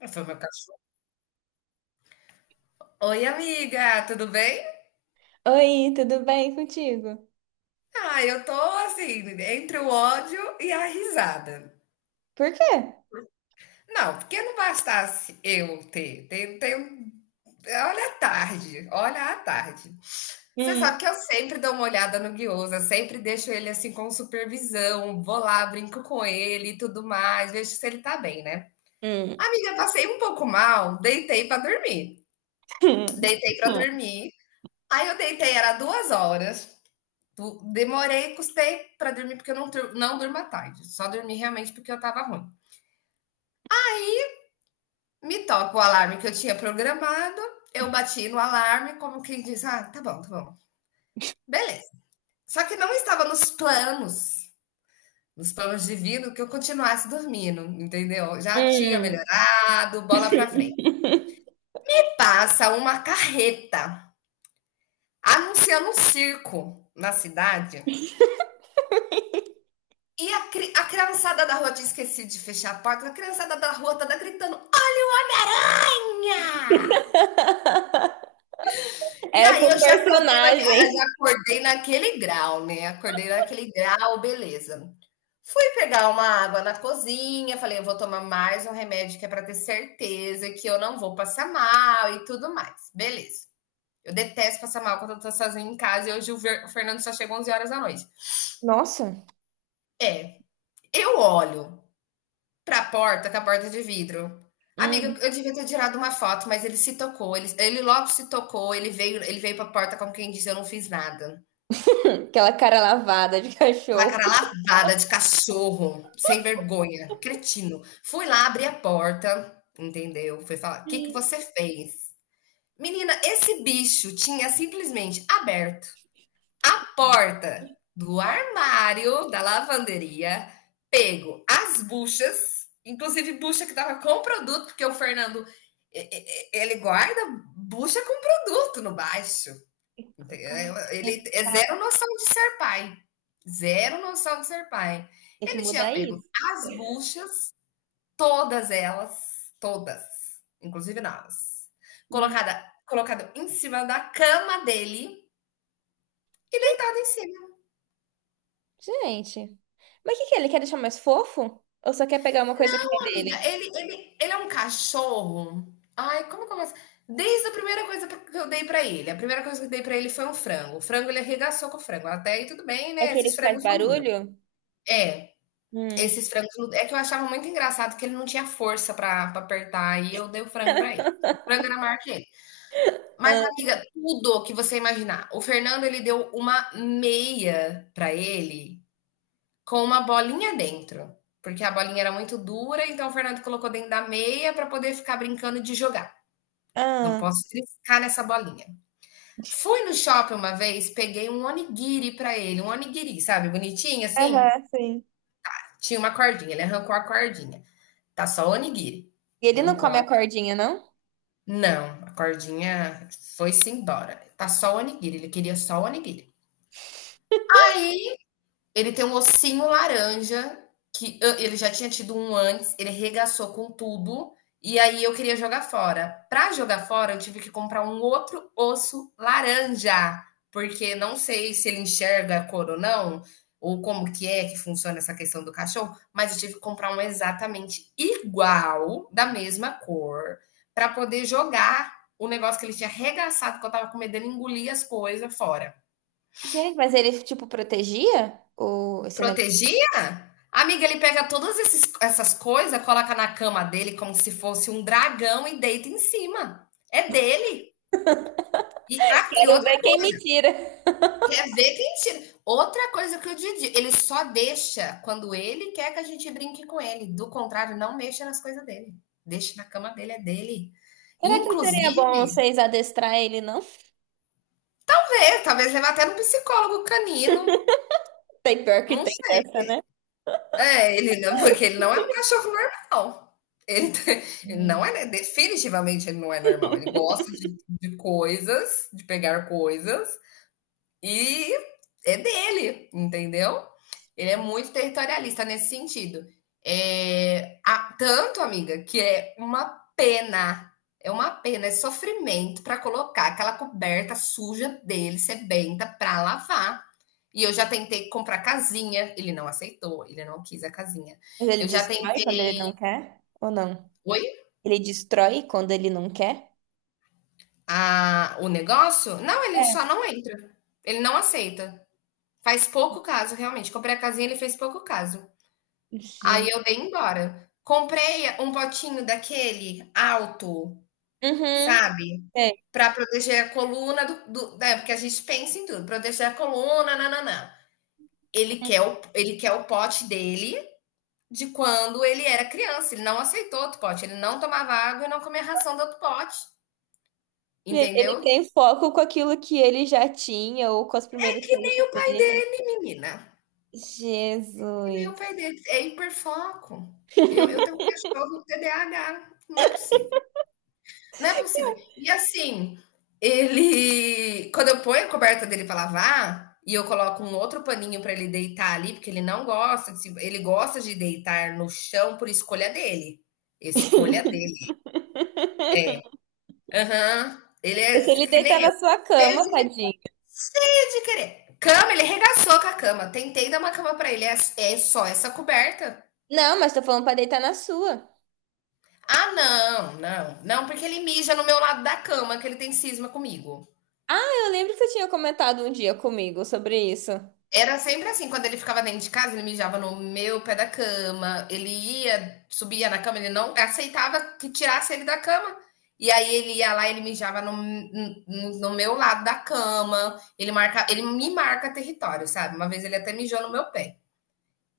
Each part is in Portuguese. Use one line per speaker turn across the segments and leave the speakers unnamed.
Ah, foi meu cachorro. Oi, amiga, tudo bem?
Oi, tudo bem contigo?
Ah, eu tô assim, entre o ódio e a risada.
Por quê?
Não, porque não bastasse eu ter, olha a tarde, olha a tarde. Você sabe
Hum,
que eu sempre dou uma olhada no Guiosa, sempre deixo ele assim com supervisão, vou lá, brinco com ele e tudo mais, vejo se ele tá bem, né?
hum,
Amiga, passei um pouco mal, deitei pra dormir.
hum,
Deitei pra
hum.
dormir. Aí eu deitei, era 2 horas. Tipo, demorei, custei para dormir porque eu não, não durmo à tarde. Só dormi realmente porque eu estava ruim. Me toca o alarme que eu tinha programado. Eu bati no alarme, como quem diz: ah, tá bom, tá bom. Beleza. Só que não estava nos planos divinos, que eu continuasse dormindo, entendeu? Já tinha
Hum.
melhorado, bola para frente. Passa uma carreta anunciando um circo na cidade. E a, a criançada da rua tinha esquecido de fechar a porta. A criançada da rua tava gritando: e
Era
aí
com
eu já já
personagem.
acordei naquele grau, né? Acordei naquele grau, beleza. Fui pegar uma água na cozinha, falei, eu vou tomar mais um remédio que é para ter certeza que eu não vou passar mal e tudo mais. Beleza. Eu detesto passar mal quando eu tô sozinha em casa e hoje o o Fernando só chegou 11 horas da noite.
Nossa.
É, eu olho pra porta, com a porta de vidro. Amiga,
Hum.
eu devia ter tirado uma foto, mas ele se tocou, ele logo se tocou, ele veio pra porta como quem diz: "Eu não fiz nada".
Aquela cara lavada de cachorro.
Aquela cara lavada de cachorro, sem vergonha, cretino. Fui lá, abri a porta, entendeu, fui falar: o "Que que
Hum.
você fez?". Menina, esse bicho tinha simplesmente aberto porta do armário da lavanderia, pego as buchas, inclusive bucha que tava com produto, porque o Fernando ele guarda bucha com produto no baixo.
Como que
Ele é zero
tá?
noção de ser pai. Zero noção de ser pai.
Tem que
Ele tinha
mudar
pego
isso.
as buchas, todas elas, todas, inclusive nós,
Hum.
colocado em cima da cama dele, deitado em cima.
Gente, mas o que que é? Ele quer deixar mais fofo? Ou só quer pegar uma coisa que é
Amiga,
dele?
ele é um cachorro. Ai, como que eu posso? Desde a primeira coisa que eu dei pra ele, a primeira coisa que eu dei pra ele foi um frango. O frango ele arregaçou com o frango. Até aí tudo bem,
É
né?
aquele
Esses
que faz
frangos não duram.
barulho?
É,
Hum.
esses frangos não- é que eu achava muito engraçado que ele não tinha força pra apertar e eu dei o frango pra ele. O frango era maior que ele. Mas
Ah,
amiga, tudo que você imaginar. O Fernando ele deu uma meia pra ele com uma bolinha dentro, porque a bolinha era muito dura, então o Fernando colocou dentro da meia para poder ficar brincando de jogar. Não
ah.
posso triscar nessa bolinha. Fui no shopping uma vez, peguei um onigiri para ele, um onigiri, sabe, bonitinho assim.
Aham, sim.
Tinha uma cordinha, ele arrancou a cordinha. Tá só onigiri.
E ele não
Não
come a
pode.
cordinha, não?
Não, a cordinha foi-se embora. Tá só o onigiri, ele queria só o onigiri. Aí ele tem um ossinho laranja, que ah, ele já tinha tido um antes, ele regaçou com tudo, e aí eu queria jogar fora. Para jogar fora, eu tive que comprar um outro osso laranja, porque não sei se ele enxerga a cor ou não, ou como que é que funciona essa questão do cachorro, mas eu tive que comprar um exatamente igual, da mesma cor, para poder jogar o negócio que ele tinha arregaçado, que eu tava com medo dele engolir as coisas fora.
Gente, mas ele, tipo, protegia o esse negócio?
Protegia? Amiga, ele pega essas coisas, coloca na cama dele como se fosse um dragão e deita em cima. É dele. E, ah, e
Quero
outra,
ver quem me tira.
quer ver quem tira. Outra coisa que o Didi, ele só deixa quando ele quer que a gente brinque com ele. Do contrário, não mexa nas coisas dele. Deixa na cama dele, é dele.
Será que não seria bom
Inclusive,
vocês adestrar ele, não?
vamos ver, talvez levar até no psicólogo canino.
Tem pior que
Não,
tem dessa, né?
é, ele não, porque ele não é um cachorro normal. Ele, ele
Hum.
não é, definitivamente ele não é normal. Ele gosta de, coisas, de pegar coisas, e é dele, entendeu? Ele é muito territorialista nesse sentido. É, tanto, amiga, que é pena, é uma pena, é sofrimento para colocar aquela coberta suja dele, sebenta, para lavar. E eu já tentei comprar casinha, ele não aceitou, ele não quis a casinha.
Mas ele
Eu já
destrói quando
tentei.
ele não quer? Ou não?
Oi?
Ele destrói quando ele não quer?
A o negócio? Não, ele só
É.
não entra. Ele não aceita. Faz pouco caso, realmente. Comprei a casinha, ele fez pouco caso. Aí
Gente.
eu dei embora. Comprei um potinho daquele alto,
Uhum.
sabe?
É.
Para proteger a coluna do, né? Porque a gente pensa em tudo, proteger a coluna, nananã. Ele quer ele quer o pote dele de quando ele era criança. Ele não aceitou outro pote, ele não tomava água e não comia ração do outro pote,
Gente, ele
entendeu?
tem foco com aquilo que ele já tinha ou com as primeiras
E
coisas
nem o pai
dele.
dele, menina. E nem o
Jesus.
pai dele. É hiperfoco. Eu tenho um cachorro TDAH. Não é possível. Não é possível. E assim, ele. Quando eu ponho a coberta dele para lavar. E eu coloco um outro paninho para ele deitar ali, porque ele não gosta. De ele gosta de deitar no chão por escolha dele. Escolha dele. Aham. Ele é
Mas se ele
que
deitar
nem eu.
na sua
Cheio
cama,
de,
tadinho.
cheio de querer. Cama, ele regaçou com a cama. Tentei dar uma cama pra ele. É, é só essa coberta.
Não, mas tô falando pra deitar na sua.
Ah, não, não, não, porque ele mija no meu lado da cama, que ele tem cisma comigo.
Eu lembro que você tinha comentado um dia comigo sobre isso.
Era sempre assim, quando ele ficava dentro de casa, ele mijava no meu pé da cama, ele ia, subia na cama, ele não aceitava que tirasse ele da cama. E aí ele ia lá, ele mijava no meu lado da cama, ele marca, ele me marca território, sabe? Uma vez ele até mijou no meu pé.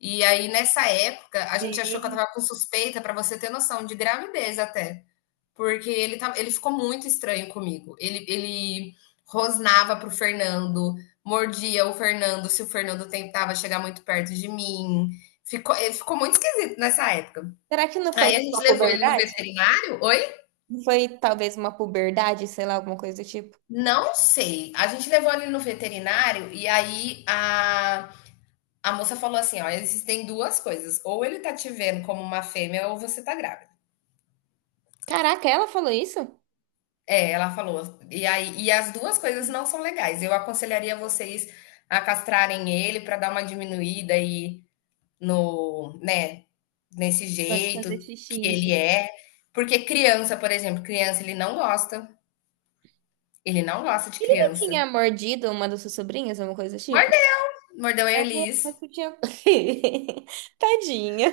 E aí nessa época, a gente achou que eu
Sim.
tava com suspeita, pra você ter noção, de gravidez até. Porque ele, tá, ele ficou muito estranho comigo. Ele rosnava pro Fernando, mordia o Fernando se o Fernando tentava chegar muito perto de mim. Ele ficou muito esquisito nessa época.
Será que não foi,
Aí a
Foi
gente
sua
levou ele no
puberdade?
veterinário. Oi?
Não foi talvez uma puberdade, sei lá, alguma coisa do tipo?
Não sei. A gente levou ele no veterinário e a moça falou assim: ó, existem duas coisas. Ou ele tá te vendo como uma fêmea, ou você tá grávida.
Caraca, ela falou isso?
É, ela falou. E aí, e as duas coisas
Sim.
não são legais. Eu aconselharia vocês a castrarem ele para dar uma diminuída aí no, né, nesse
Pode fazer
jeito
xixi,
que ele
enfim.
é. Porque criança, por exemplo, criança ele não gosta. Ele não gosta de
Ele não
criança.
tinha mordido uma das suas sobrinhas, alguma coisa do tipo?
Mordeu, mordeu a
É,
Elis.
mas tu tinha. Tadinha.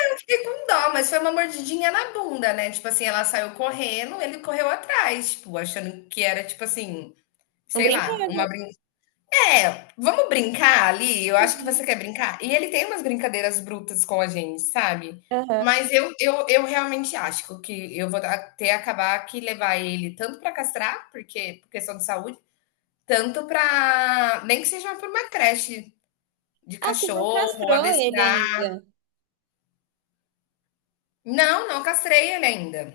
Eu fiquei com dó, mas foi uma mordidinha na bunda, né? Tipo assim, ela saiu correndo, ele correu atrás, tipo, achando que era, tipo assim,
Um
sei lá, uma
brinquedo.
brin é, vamos brincar ali? Eu acho que você quer brincar. E ele tem umas brincadeiras brutas com a gente, sabe?
Aham.
Mas eu realmente acho que eu vou até acabar que levar ele tanto para castrar, porque por questão de saúde, tanto para nem que seja para uma creche de
Ah, tu não
cachorro,
castrou ele
adestrar.
ainda.
Não, não castrei ele ainda.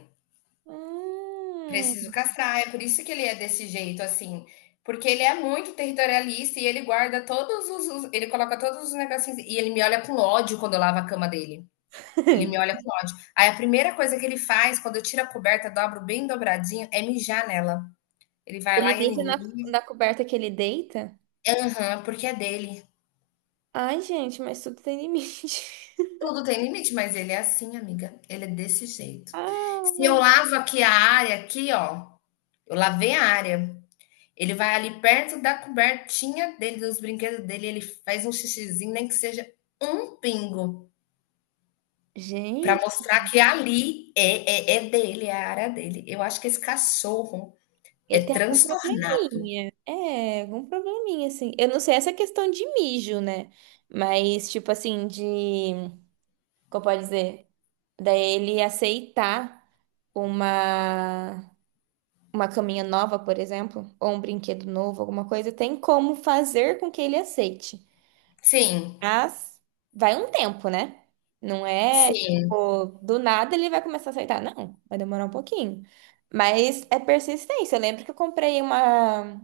Preciso
Hum.
castrar, é por isso que ele é desse jeito, assim. Porque ele é muito territorialista e ele guarda ele coloca todos os negocinhos. E ele me olha com ódio quando eu lavo a cama dele. Ele me olha com ódio. Aí a primeira coisa que ele faz, quando eu tiro a coberta, dobro bem dobradinho, é mijar nela. Ele vai
Ele
lá e ele
mija na,
mija.
na coberta que ele deita?
Aham, porque é dele.
Ai, gente, mas tudo tem limite.
Tudo tem limite, mas ele é assim, amiga. Ele é desse jeito. Se
Ah,
eu lavo aqui a área, aqui, ó. Eu lavei a área. Ele vai ali perto da cobertinha dele, dos brinquedos dele, ele faz um xixizinho, nem que seja um pingo, para
gente,
mostrar que ali é dele, é a área dele. Eu acho que esse cachorro
ele
é
tem algum
transtornado.
probleminha. É, algum probleminha, assim. Eu não sei essa questão de mijo, né? Mas, tipo assim, de. Como pode dizer? Daí ele aceitar uma. Uma caminha nova, por exemplo, ou um brinquedo novo, alguma coisa, tem como fazer com que ele aceite.
Sim,
Mas vai um tempo, né? Não é,
sim,
tipo, do nada ele vai começar a aceitar. Não, vai demorar um pouquinho. Mas é persistência. Eu lembro que eu comprei uma,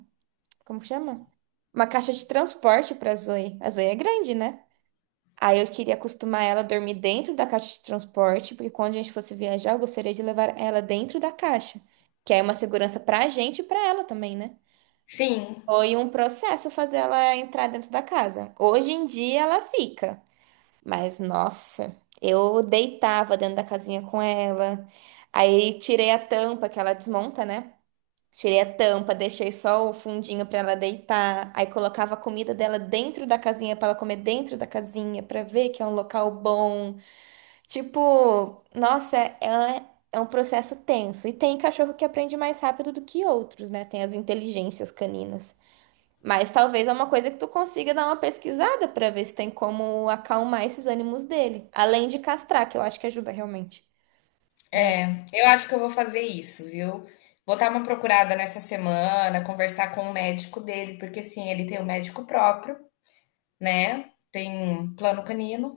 como que chama? Uma caixa de transporte pra Zoe. A Zoe é grande, né? Aí eu queria acostumar ela a dormir dentro da caixa de transporte, porque quando a gente fosse viajar, eu gostaria de levar ela dentro da caixa, que é uma segurança pra gente e pra ela também, né?
sim.
Foi um processo fazer ela entrar dentro da casa. Hoje em dia ela fica. Mas nossa, eu deitava dentro da casinha com ela. Aí tirei a tampa que ela desmonta, né? Tirei a tampa, deixei só o fundinho pra ela deitar. Aí colocava a comida dela dentro da casinha pra ela comer dentro da casinha, pra ver que é um local bom. Tipo, nossa, é um processo tenso. E tem cachorro que aprende mais rápido do que outros, né? Tem as inteligências caninas. Mas talvez é uma coisa que tu consiga dar uma pesquisada pra ver se tem como acalmar esses ânimos dele. Além de castrar, que eu acho que ajuda realmente, né?
É, eu acho que eu vou fazer isso, viu? Vou dar uma procurada nessa semana, conversar com o médico dele, porque sim, ele tem um médico próprio, né? Tem um plano canino.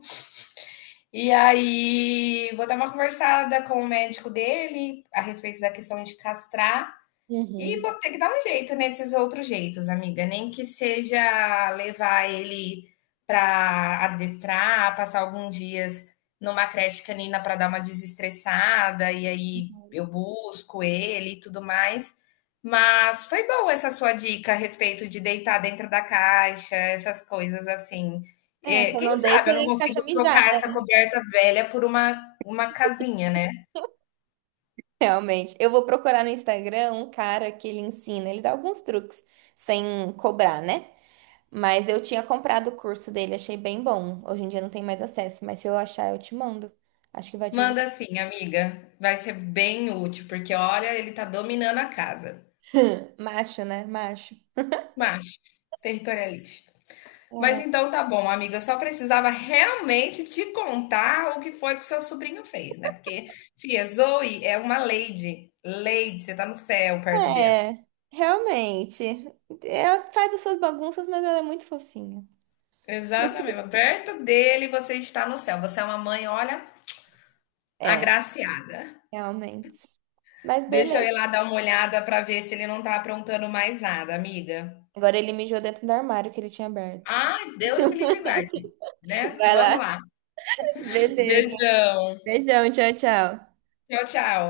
E aí, vou dar uma conversada com o médico dele a respeito da questão de castrar. E
Uhum.
vou ter que dar um jeito nesses outros jeitos, amiga. Nem que seja levar ele para adestrar, passar alguns dias numa creche canina para dar uma desestressada, e aí eu busco ele e tudo mais. Mas foi boa essa sua dica a respeito de deitar dentro da caixa, essas coisas assim.
É,
É,
só
quem
não deita
sabe eu não
em caixa
consigo
mijada.
trocar essa coberta velha por uma casinha, né?
Realmente. Eu vou procurar no Instagram um cara que ele ensina, ele dá alguns truques sem cobrar, né? Mas eu tinha comprado o curso dele, achei bem bom. Hoje em dia não tem mais acesso, mas se eu achar, eu te mando. Acho que vai te ajudar.
Manda sim, amiga. Vai ser bem útil, porque olha, ele tá dominando a casa.
Macho, né? Macho.
Macho, territorialista. Mas então tá bom, amiga. Eu só precisava realmente te contar o que foi que o seu sobrinho fez, né? Porque, filha, Zoe é uma lady. Lady, você tá no céu perto dela.
É, realmente. Ela faz as suas bagunças, mas ela é muito fofinha.
Exatamente. Perto dele você está no céu. Você é uma mãe, olha,
É,
agraciada.
realmente. Mas
Deixa eu ir
beleza.
lá dar uma olhada pra ver se ele não tá aprontando mais nada, amiga.
Agora ele mijou dentro do armário que ele tinha aberto.
Ah, Deus me livre e guarde, né?
Vai
Vamos
lá.
lá.
Beleza.
Beijão.
Beijão, tchau, tchau.
Tchau, tchau.